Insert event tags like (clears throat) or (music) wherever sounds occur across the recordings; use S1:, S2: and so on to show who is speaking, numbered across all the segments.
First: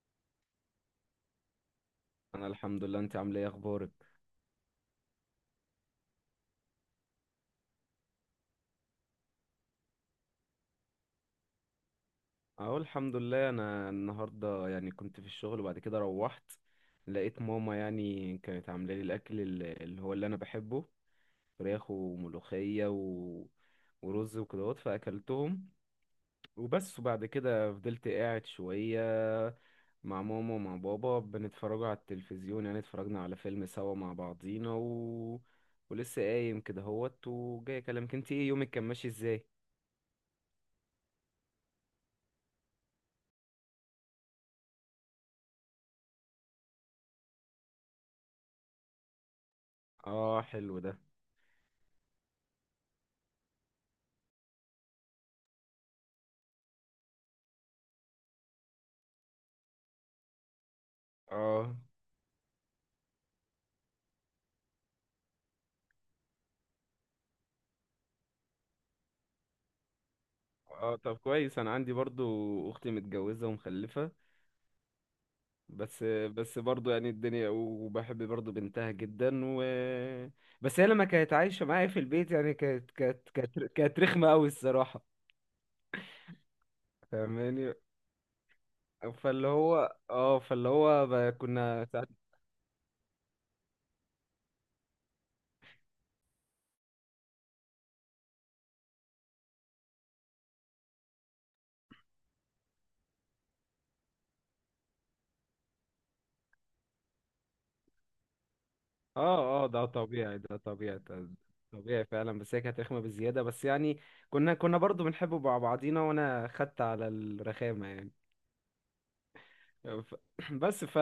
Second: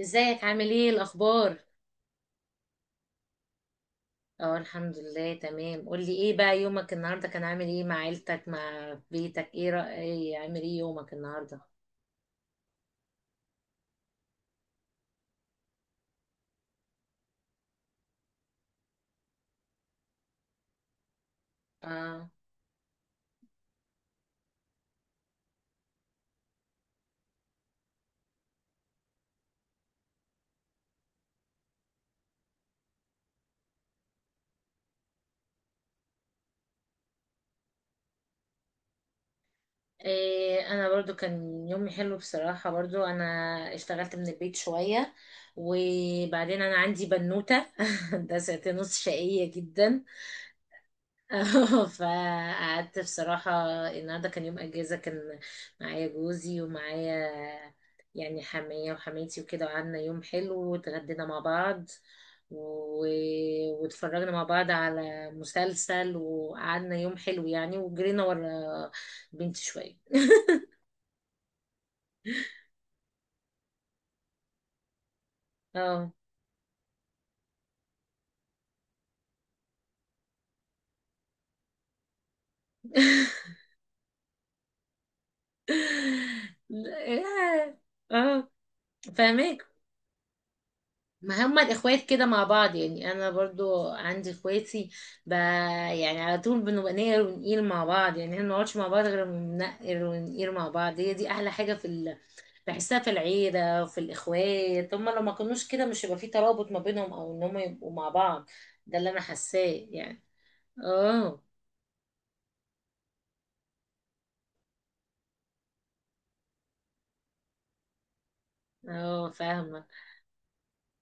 S1: ازيك؟ عامل ايه؟ الاخبار؟
S2: انا الحمد لله. انت عامله ايه؟ اخبارك؟
S1: اه، الحمد لله تمام. قولي ايه بقى، يومك النهارده كان عامل ايه؟ مع عيلتك، مع بيتك، ايه رأي ايه عامل ايه يومك النهارده؟
S2: اهو الحمد لله. انا النهارده كنت في الشغل وبعد كده روحت، لقيت ماما كانت عامله لي الاكل اللي هو اللي انا بحبه. فراخ
S1: اه،
S2: وملوخيه ورز وكدهوت، فاكلتهم وبس. وبعد كده فضلت قاعد شويه مع ماما ومع بابا، بنتفرجوا على التلفزيون. اتفرجنا على فيلم سوا مع بعضينا ولسه قايم كده هوت وجاي اكلمك. انت ايه يومك كان ماشي ازاي؟
S1: إيه، انا برضو كان يومي حلو بصراحة. برضو انا اشتغلت من البيت شوية، وبعدين انا عندي بنوتة (laughs) ده ساعتين ونص، شقية جدا.
S2: اه، حلو ده.
S1: اه (laughs) فقعدت بصراحة. النهاردة كان يوم أجازة، كان معايا جوزي ومعايا يعني حماية وحماتي وكده، وقعدنا يوم حلو واتغدينا مع
S2: اه
S1: بعض و... واتفرجنا مع بعض على مسلسل، وقعدنا يوم حلو يعني، وجرينا ورا بنتي شوية.
S2: اه، طب كويس. انا عندي برضو اختي متجوزة ومخلفة بس،
S1: اه
S2: برضو يعني الدنيا، وبحب برضو بنتها جدا. و بس هي لما كانت عايشة معايا في البيت، يعني كانت رخمة قوي الصراحة،
S1: (laughs) لا،
S2: فاهماني؟
S1: اه،
S2: فاللي
S1: فاهمك.
S2: هو اه فاللي هو ب-
S1: ما هما
S2: كنا
S1: الاخوات
S2: ساعات.
S1: كده مع بعض يعني، انا برضو عندي اخواتي يعني على طول بنبقى نقر ونقيل مع بعض، يعني احنا ما بنقعدش مع بعض غير لما بنقر ونقيل مع بعض. هي دي احلى حاجه بحسها في العيله وفي الاخوات. هما لو ما كانوش كده مش هيبقى في ترابط ما بينهم، او ان هما يبقوا مع بعض. ده اللي انا
S2: اه اه، ده
S1: حاساه يعني.
S2: طبيعي، ده
S1: اه،
S2: طبيعي فعلا. بس هي كانت رخمة بزيادة، بس يعني كنا برضو بنحب مع بعضينا، وانا خدت على الرخامة يعني.
S1: اه، فاهمه.
S2: ف- (clears throat) بس ف...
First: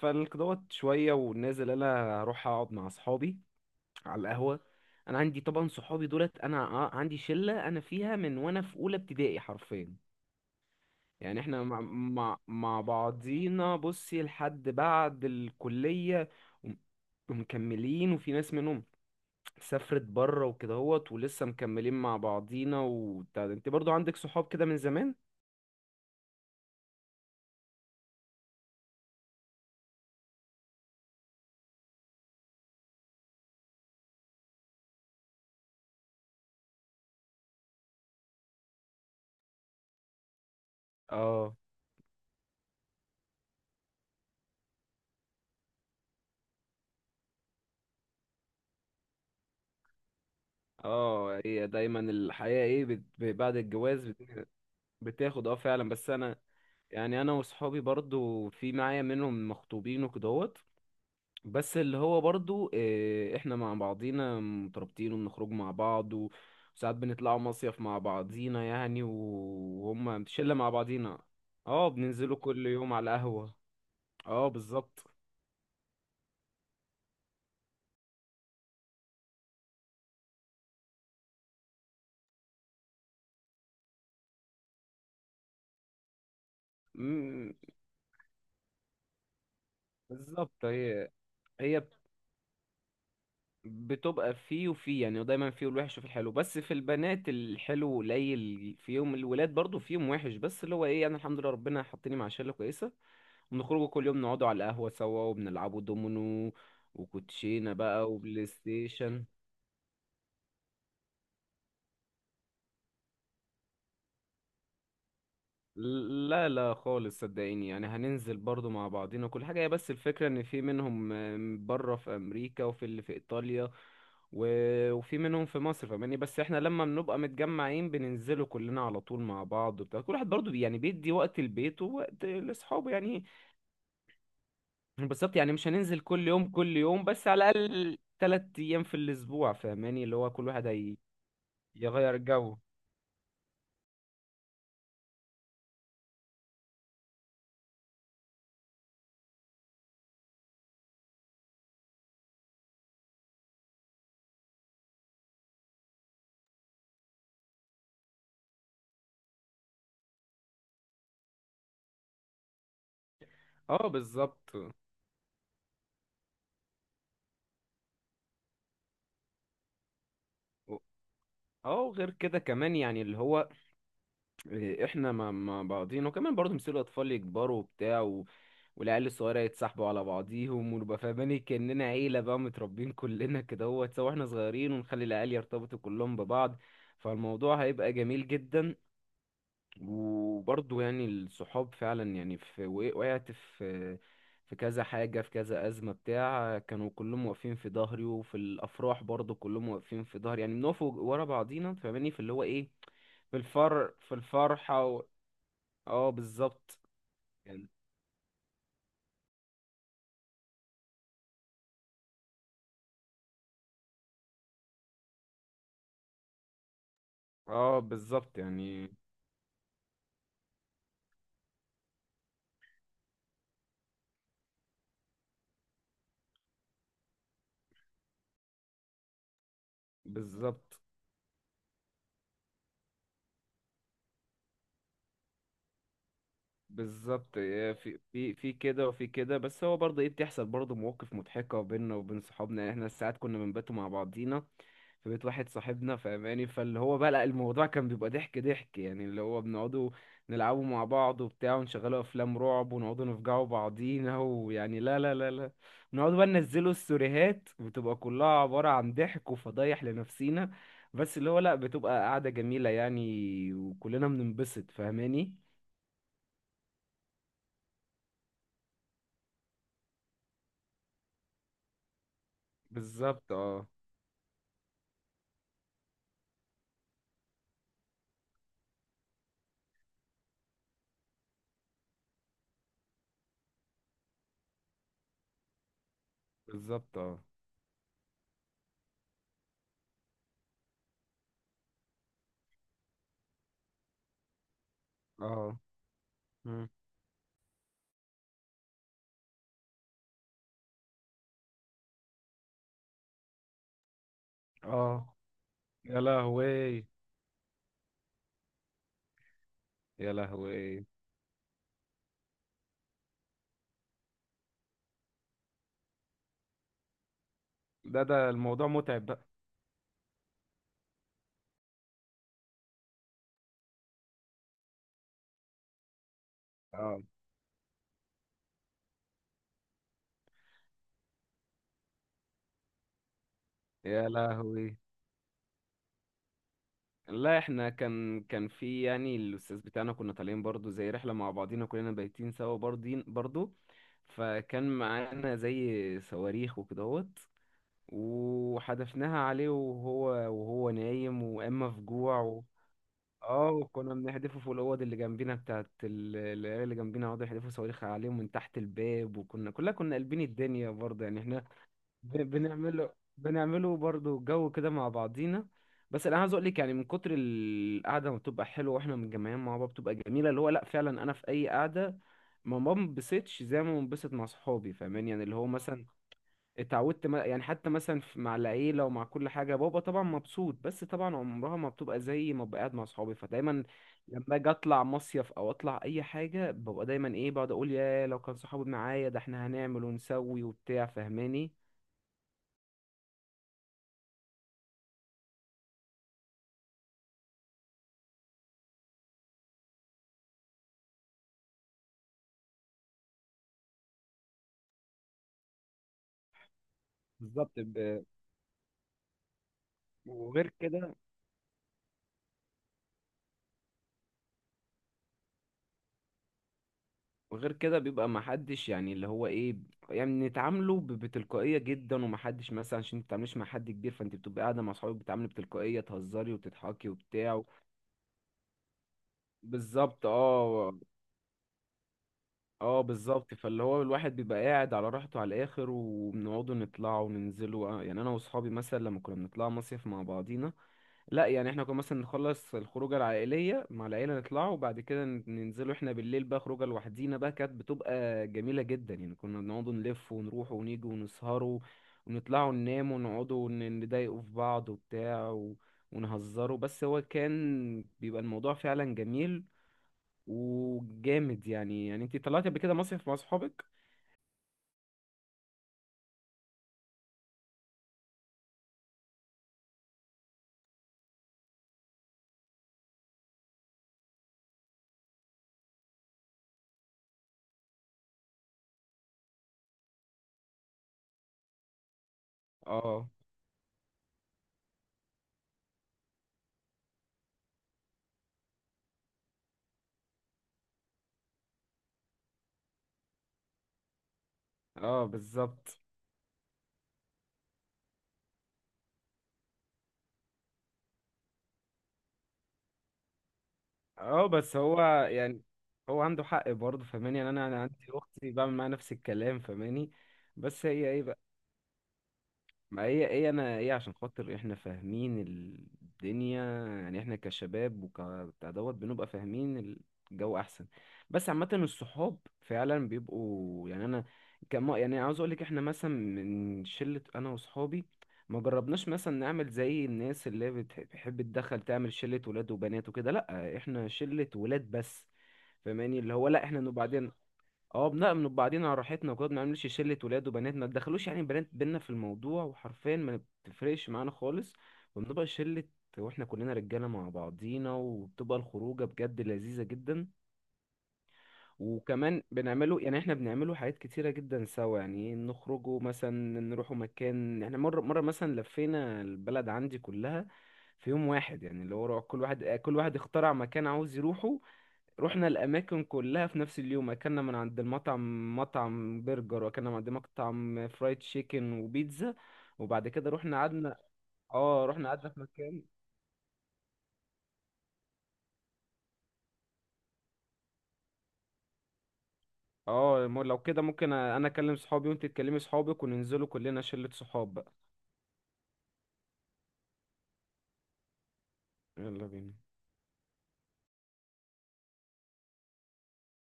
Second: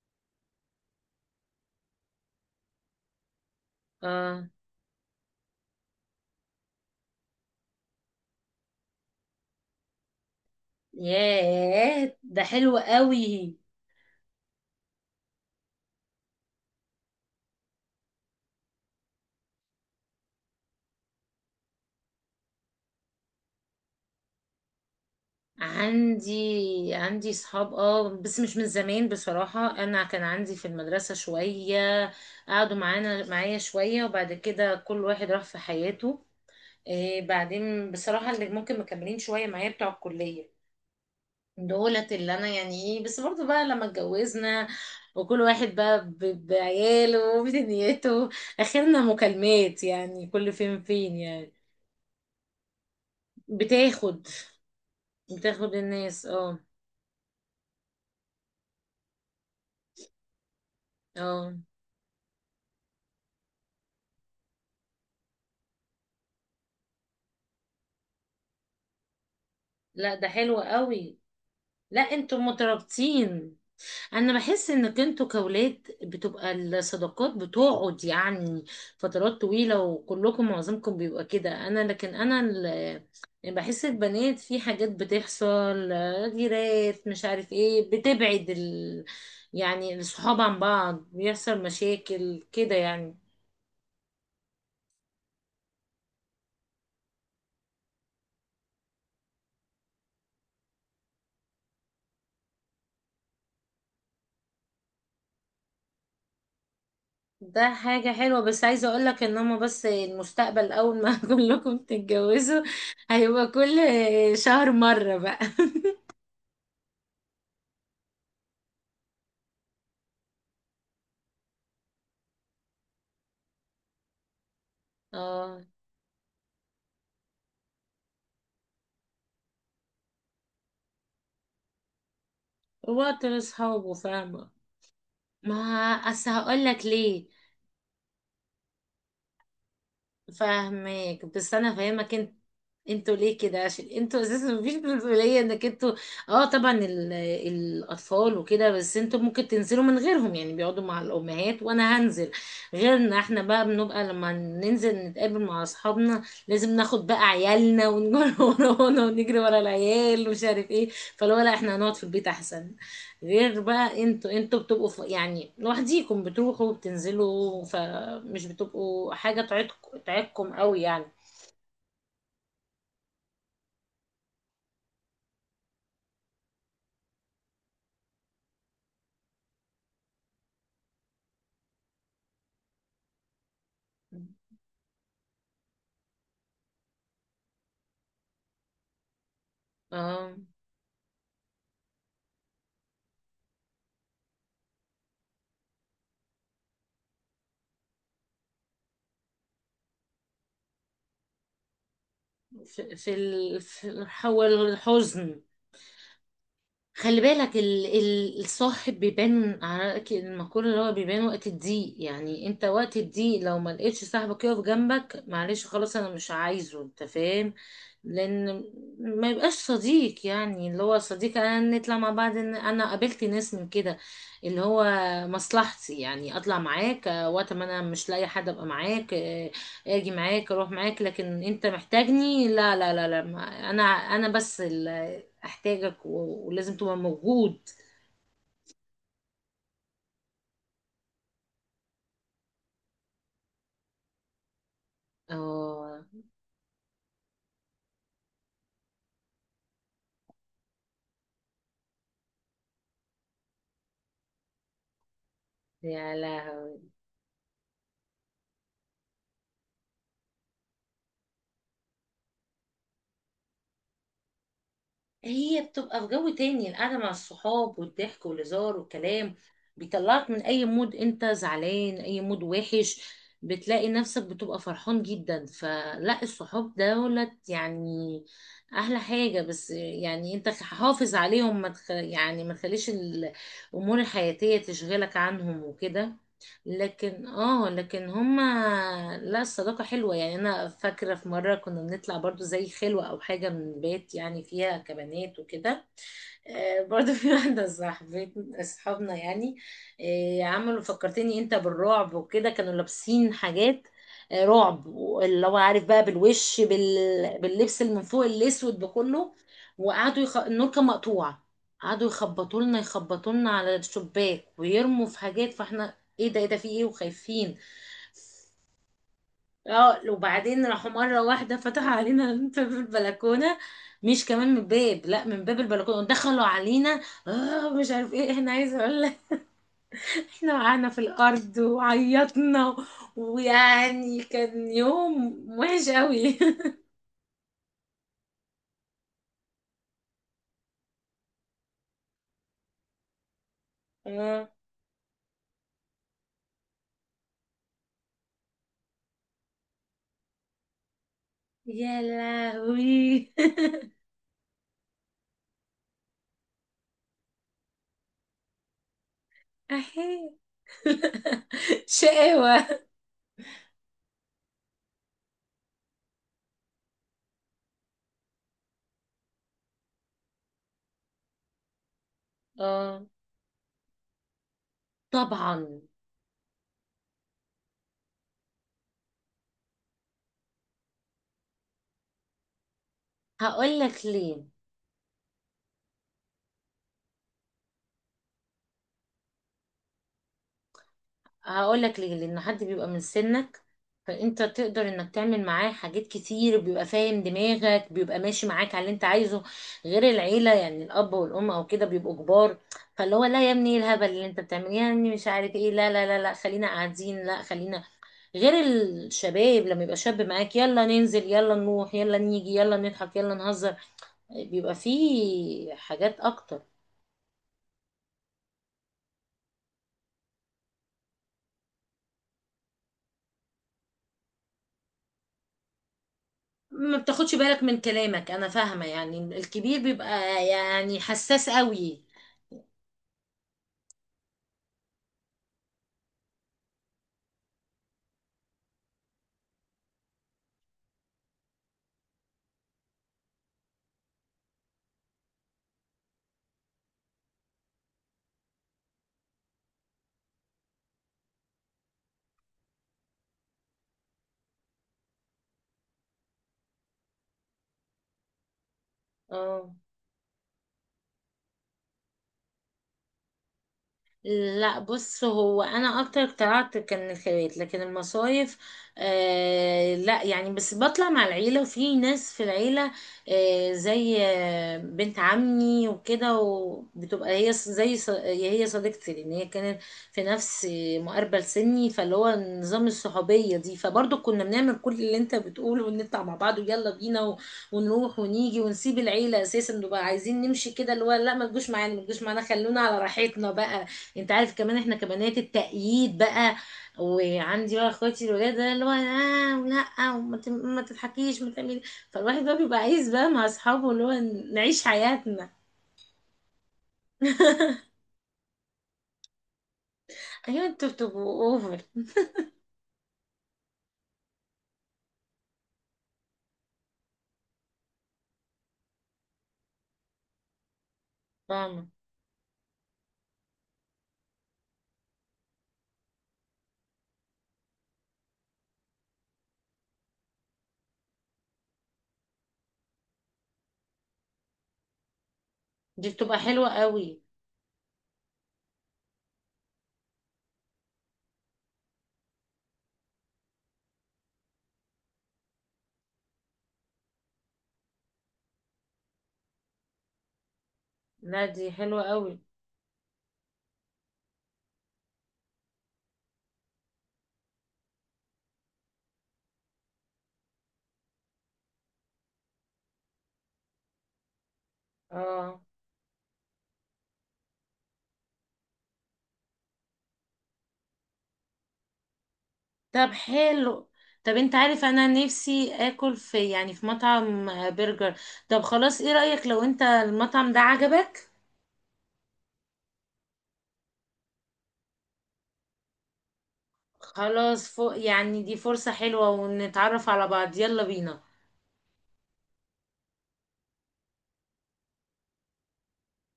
S2: فالقدوات شوية ونازل أنا أروح أقعد مع أصحابي على
S1: اه،
S2: القهوة. أنا عندي طبعا صحابي دولت. أنا عندي شلة أنا فيها من وأنا في أولى ابتدائي حرفيا. يعني إحنا مع
S1: ياه،
S2: مع,
S1: ده حلو
S2: مع
S1: قوي.
S2: بعضينا بصي لحد بعد الكلية وم- ومكملين. وفي ناس منهم سافرت بره وكده هوت، ولسه مكملين مع بعضينا وبتاع ده. أنت برضو عندك صحاب كده من زمان؟
S1: عندي صحاب، اه، بس مش من زمان بصراحة. انا كان عندي في المدرسة شوية، قعدوا معايا شوية، وبعد كده كل واحد راح في حياته. إيه، بعدين بصراحة اللي ممكن مكملين شوية معايا بتوع الكلية،
S2: اه
S1: دولت اللي انا يعني ايه، بس برضو بقى لما اتجوزنا، وكل واحد بقى بعياله وبدنيته، اخرنا مكالمات يعني، كل فين فين
S2: اه،
S1: يعني.
S2: هي دايما الحياة ايه بعد الجواز
S1: بتاخد
S2: بتاخد. اه
S1: بتاخد
S2: فعلا. بس
S1: الناس،
S2: انا
S1: اه،
S2: يعني، انا وصحابي برضو في معايا منهم مخطوبين وكدهوت،
S1: اه.
S2: بس اللي هو برضو آه، احنا مع بعضينا مترابطين وبنخرج مع بعض وساعات بنطلعوا مصيف مع بعضينا،
S1: لا،
S2: وهم
S1: ده
S2: شلة
S1: حلو
S2: مع
S1: قوي.
S2: بعضينا. اه،
S1: لا،
S2: بننزلوا
S1: انتوا
S2: كل يوم على القهوة.
S1: مترابطين. انا
S2: اه
S1: بحس انك
S2: بالظبط.
S1: انتوا كولاد بتبقى الصداقات بتقعد يعني فترات طويلة، وكلكم معظمكم بيبقى كده. انا، لكن انا يعني بحس البنات في حاجات بتحصل، غيرات مش عارف
S2: مم،
S1: ايه، بتبعد يعني الصحاب عن
S2: بالظبط.
S1: بعض،
S2: هي
S1: بيحصل
S2: هي
S1: مشاكل كده يعني.
S2: بتبقى فيه وفيه يعني، ودايما فيه الوحش وفيه الحلو. بس في البنات الحلو قليل فيهم، الولاد برضو فيهم وحش، بس اللي هو ايه، انا الحمد لله ربنا حطني مع شله كويسه. بنخرجوا كل يوم نقعدوا على القهوه سوا، وبنلعبوا دومينو
S1: ده
S2: وكوتشينه
S1: حاجة
S2: بقى
S1: حلوة،
S2: وبلاي
S1: بس عايزة اقولك
S2: ستيشن.
S1: ان هما بس المستقبل، اول ما (laughs) كلكم تتجوزوا هيبقى كل شهر مرة بقى.
S2: لا لا خالص، صدقيني يعني هننزل برضو مع بعضنا كل حاجة. هي بس الفكرة ان في منهم آم، بره في امريكا، وفي اللي في ايطاليا، وفي منهم في
S1: اه،
S2: مصر، فاهماني؟ بس احنا لما بنبقى متجمعين بننزلوا كلنا على طول مع بعض وبتاع. كل واحد برضو يعني بيدي وقت البيت ووقت لاصحابه
S1: وقت
S2: يعني.
S1: لاصحابه، فاهمة.
S2: بالظبط، يعني
S1: ما
S2: مش هننزل كل
S1: اصل
S2: يوم
S1: هقول
S2: كل
S1: لك
S2: يوم،
S1: ليه.
S2: بس على الاقل تلات ايام في الاسبوع، فاهماني؟ اللي هو كل واحد هي
S1: فاهمك، بس انا فاهمك
S2: يغير
S1: انت.
S2: جو.
S1: انتوا ليه كده؟ عشان انتوا اساسا مفيش مسؤولية، انك انتوا اه طبعا الاطفال وكده، بس انتوا ممكن تنزلوا من غيرهم، يعني بيقعدوا مع الامهات. وانا هنزل، غير ان احنا بقى بنبقى لما ننزل نتقابل مع اصحابنا لازم ناخد بقى عيالنا، ونجري (laughs) ورانا، ونجري ورا العيال ومش عارف ايه. فلو لا، احنا هنقعد في البيت احسن. غير
S2: اه
S1: بقى، انتوا
S2: بالظبط.
S1: انتوا بتبقوا يعني لوحديكم بتروحوا وبتنزلوا، فمش بتبقوا حاجة تعيدكم تعيدكم
S2: و-
S1: قوي يعني.
S2: اه، وغير كده كمان يعني اللي هو إيه، احنا ما بعضينا، وكمان برضه مثل الاطفال يكبروا وبتاع، والعيال الصغيره يتسحبوا على بعضيهم، ونبقى فاهمين كاننا عيله بقى، متربين كلنا كده هو سوا احنا صغيرين، ونخلي العيال يرتبطوا كلهم ببعض، فالموضوع هيبقى جميل جدا.
S1: اه،
S2: وبرضه يعني الصحاب فعلا، يعني في وقعت في في كذا حاجه، في كذا ازمه بتاع كانوا كلهم واقفين في ظهري، وفي الافراح برضه كلهم واقفين في ظهري. يعني بنقف ورا بعضينا، فاهماني؟ في اللي هو ايه،
S1: في
S2: في
S1: الحول
S2: الفرحة.
S1: الحزن.
S2: اه بالظبط
S1: خلي بالك،
S2: يعني.
S1: الصاحب بيبان. عارف المقولة اللي هو بيبان وقت الضيق؟ يعني انت وقت الضيق لو ما لقيتش صاحبك يقف جنبك، معلش، خلاص، انا مش عايزه. انت فاهم؟
S2: اه بالظبط
S1: لان
S2: يعني.
S1: ما يبقاش صديق، يعني اللي هو صديق. انا نطلع مع بعض، انا قابلت ناس من كده اللي هو مصلحتي، يعني اطلع معاك آه، وقت ما انا مش لاقي حد ابقى معاك آه، اجي معاك، اروح
S2: بالظبط.
S1: معاك، لكن انت محتاجني؟ لا لا لا لا، انا بس احتاجك، ولازم تبقى
S2: بالظبط
S1: موجود.
S2: إيه، في كده وفي كده. بس هو برضه ايه، بتحصل برضه مواقف مضحكة بيننا وبين صحابنا. يعني احنا ساعات كنا بنباتوا مع بعضينا في بيت واحد صاحبنا،
S1: اه،
S2: فاهماني؟ فاللي هو بقى لا، الموضوع كان بيبقى ضحك ضحك. يعني اللي هو بنقعدوا نلعبوا مع بعض وبتاع، ونشغلوا افلام رعب، ونقعدوا نفجعوا بعضينا، ويعني لا لا لا لا.
S1: يا
S2: نقعدوا بقى ننزلوا
S1: لهوي.
S2: السوريهات، بتبقى كلها عبارة عن ضحك وفضايح لنفسينا. بس اللي هو لا بتبقى قعدة جميلة يعني، وكلنا بننبسط فاهماني؟
S1: هي بتبقى في جو تاني، القعده مع الصحاب والضحك والهزار والكلام بيطلعك من اي مود انت زعلان، اي مود وحش،
S2: بالظبط اه.
S1: بتلاقي نفسك بتبقى فرحان جدا. فلا، الصحاب دولت يعني احلى حاجه. بس يعني انت حافظ عليهم، ما تخ... يعني ما تخليش الامور الحياتيه تشغلك عنهم وكده.
S2: بالظبط. اه
S1: لكن اه، لكن هما، لا، الصداقة حلوة يعني. انا فاكرة في مرة كنا بنطلع برضو زي خلوة او حاجة من بيت، يعني فيها كبنات
S2: اه.
S1: وكده.
S2: مم.
S1: آه، برضه في واحدة صاحبت صحابنا، يعني آه، عملوا فكرتني انت بالرعب، وكده كانوا لابسين حاجات آه، رعب.
S2: اه،
S1: اللي هو عارف
S2: يا
S1: بقى بالوش،
S2: لهوي.
S1: باللبس اللي من فوق الاسود بكله.
S2: يا
S1: وقعدوا النور
S2: لهوي،
S1: كان مقطوع، قعدوا يخبطوا لنا، يخبطوا لنا على الشباك، ويرموا في حاجات. فاحنا، ايه ده، ايه ده، في ايه، وخايفين.
S2: ده الموضوع متعب بقى.
S1: اه، وبعدين راحوا مرة واحدة فتحوا علينا (laughs) باب البلكونة. مش كمان من الباب، لا، من باب البلكونة دخلوا علينا.
S2: اه،
S1: اه، مش عارف ايه، احنا عايزة اقول لك، (laughs) احنا وقعنا في الارض وعيطنا.
S2: يا
S1: ويعني كان
S2: لهوي.
S1: يوم وحش قوي.
S2: لا احنا كان في يعني الاستاذ بتاعنا، كنا طالعين برضو زي رحله مع بعضينا كلنا، بايتين سوا برضين برضو.
S1: (laughs) اه،
S2: فكان معانا زي صواريخ وكدهوت، وحدفناها عليه وهو نايم واما في
S1: يا
S2: جوع
S1: لهوي.
S2: اه. وكنا بنحدفه فوق الاوض اللي جنبينا بتاعت العيال. اللي جنبينا قعدوا يحدفوا صواريخ عليهم من تحت الباب، وكنا كلنا
S1: (laughs)
S2: كنا قلبين
S1: احي،
S2: الدنيا برضه يعني.
S1: شقاوة.
S2: بنعمله، بنعمله برضو جو كده مع بعضينا. بس انا عايز اقول لك، يعني من كتر القعده ما بتبقى حلوه واحنا متجمعين مع بعض بتبقى جميله، اللي هو لا فعلا انا في اي قعده ما
S1: اه،
S2: بنبسطش زي ما بنبسط مع صحابي. فاهمين يعني اللي هو
S1: طبعا.
S2: مثلا اتعودت يعني حتى مثلا مع العيله ومع كل حاجه. بابا طبعا مبسوط، بس طبعا عمرها ما بتبقى زي ما ببقى قاعد مع صحابي. فدايما
S1: هقول لك
S2: لما
S1: ليه،
S2: اجي اطلع مصيف او اطلع اي حاجه، ببقى دايما ايه، بقعد اقول يا لو كان صحابي معايا، ده احنا هنعمل ونسوي وبتاع فاهماني؟
S1: هقول لك ليه. لان حد بيبقى من سنك، فانت تقدر انك تعمل معاه حاجات كتير، بيبقى فاهم دماغك، بيبقى ماشي معاك على اللي انت عايزه. غير العيله، يعني الاب والام او كده بيبقوا كبار. فاللي هو لا، يا ابني ايه الهبل اللي انت بتعمليه يا ابني، مش عارف ايه، لا لا لا لا، خلينا قاعدين، لا،
S2: بالظبط.
S1: خلينا. غير الشباب، لما يبقى شاب
S2: وغير
S1: معاك، يلا
S2: كده
S1: ننزل، يلا نروح، يلا نيجي، يلا نضحك، يلا نهزر، بيبقى فيه حاجات اكتر.
S2: وغير كده بيبقى محدش يعني اللي هو ايه، يعني نتعامله بتلقائية جدا. ومحدش مثلا، عشان متتعامليش مع حد كبير، فانت بتبقى قاعدة مع صحابك بتتعاملي بتلقائية، تهزري وتضحكي
S1: ما بتاخدش
S2: وبتاع.
S1: بالك من كلامك. انا فاهمة، يعني الكبير
S2: بالظبط
S1: بيبقى
S2: اه.
S1: يعني حساس قوي.
S2: اه بالظبط. فاللي هو الواحد بيبقى قاعد على راحته على الاخر، وبنقعدوا نطلعوا وننزلوا آه، يعني انا واصحابي مثلا لما كنا بنطلع مصيف مع بعضينا، لا يعني احنا كنا مثلا نخلص الخروجه العائليه مع العيله، نطلعوا وبعد كده ننزلوا احنا بالليل بقى خروجه لوحدينا بقى. كانت بتبقى جميله جدا يعني. كنا بنقعدوا نلف ونروح ونيجي ونسهروا، ونطلعوا ننام، ونقعدوا نضايقوا في بعض وبتاع ونهزروا. بس هو كان بيبقى الموضوع فعلا جميل
S1: اه،
S2: وجامد يعني. يعني انت طلعتي قبل كده مصيف مع صحابك؟
S1: لا، بص، هو انا اكتر اقتنعت كان الخيرات لكن المصايف، آه لا، يعني بس بطلع مع العيله، وفي ناس في العيله آه، زي آه، بنت عمي وكده، وبتبقى هي، هي صديقتي، لان هي كانت في نفس مقاربه لسني. فاللي هو نظام
S2: اه
S1: الصحوبيه دي، فبرضه كنا بنعمل كل اللي انت بتقوله، ونطلع مع بعض ويلا بينا، ونروح ونيجي ونسيب العيله اساسا، نبقى عايزين نمشي كده، اللي هو لا، ما تجوش معانا، ما تجوش معانا، خلونا على راحتنا بقى. انت عارف كمان احنا
S2: اه
S1: كبنات
S2: بالظبط
S1: التأييد بقى، وعندي بقى اخواتي الولاد، ده اللي هو اه، ولا، ما تضحكيش ما تعملي. فالواحد بقى بيبقى عايز بقى مع اصحابه، اللي هو
S2: اه. بس هو
S1: نعيش
S2: يعني
S1: حياتنا.
S2: هو عنده حق برضه، فاهماني؟ يعني انا عندي اختي بعمل معاها نفس الكلام، فاهماني؟
S1: ايوه،
S2: بس
S1: انتوا
S2: هي ايه،
S1: بتبقوا اوفر.
S2: ما هي ايه انا ايه، عشان خاطر احنا فاهمين الدنيا. يعني احنا كشباب وكبتاع دوت بنبقى فاهمين الجو احسن. بس عامة
S1: فاهمة.
S2: الصحاب فعلا بيبقوا، يعني انا كما يعني عاوز اقولك، احنا مثلا من شلة انا وصحابي ما جربناش مثلا نعمل زي الناس اللي بتحب تدخل تعمل شلة ولاد وبنات وكده. لا، احنا شلة ولاد بس، فاهماني؟
S1: دي
S2: اللي هو
S1: بتبقى
S2: لا احنا
S1: حلوة
S2: نبقى بعدين
S1: قوي.
S2: اه بنأمن بعدين على راحتنا وكده. ما بنعملش شلة ولاد وبنات، ما تدخلوش يعني بنات بينا في الموضوع وحرفيا ما بتفرقش معانا خالص. وبنبقى شلة، واحنا كلنا رجالة مع بعضينا، وبتبقى الخروجة بجد لذيذة جدا.
S1: لا، دي حلوة
S2: وكمان
S1: قوي.
S2: بنعمله يعني، احنا بنعمله حاجات كتيرة جدا سوا. يعني نخرجوا مثلا نروحوا مكان. احنا مرة مرة مثلا لفينا البلد عندي كلها في يوم واحد. يعني اللي هو كل واحد اخترع مكان عاوز يروحه، رحنا
S1: اه،
S2: الأماكن كلها في نفس اليوم. أكلنا من عند المطعم، مطعم برجر، وأكلنا من عند مطعم فرايد تشيكن وبيتزا. وبعد
S1: طب
S2: كده رحنا قعدنا.
S1: حلو. طب انت
S2: اه
S1: عارف
S2: رحنا
S1: انا
S2: قعدنا في مكان.
S1: نفسي اكل في، في مطعم آه، برجر. طب خلاص، ايه رأيك لو انت المطعم ده عجبك؟
S2: اه لو كده ممكن أنا أكلم صحابي وأنت تكلمي صحابك، وننزلوا كلنا شلة صحاب بقى.
S1: خلاص، فوق يعني، دي فرصة حلوة ونتعرف على بعض. يلا بينا.
S2: يلا بينا.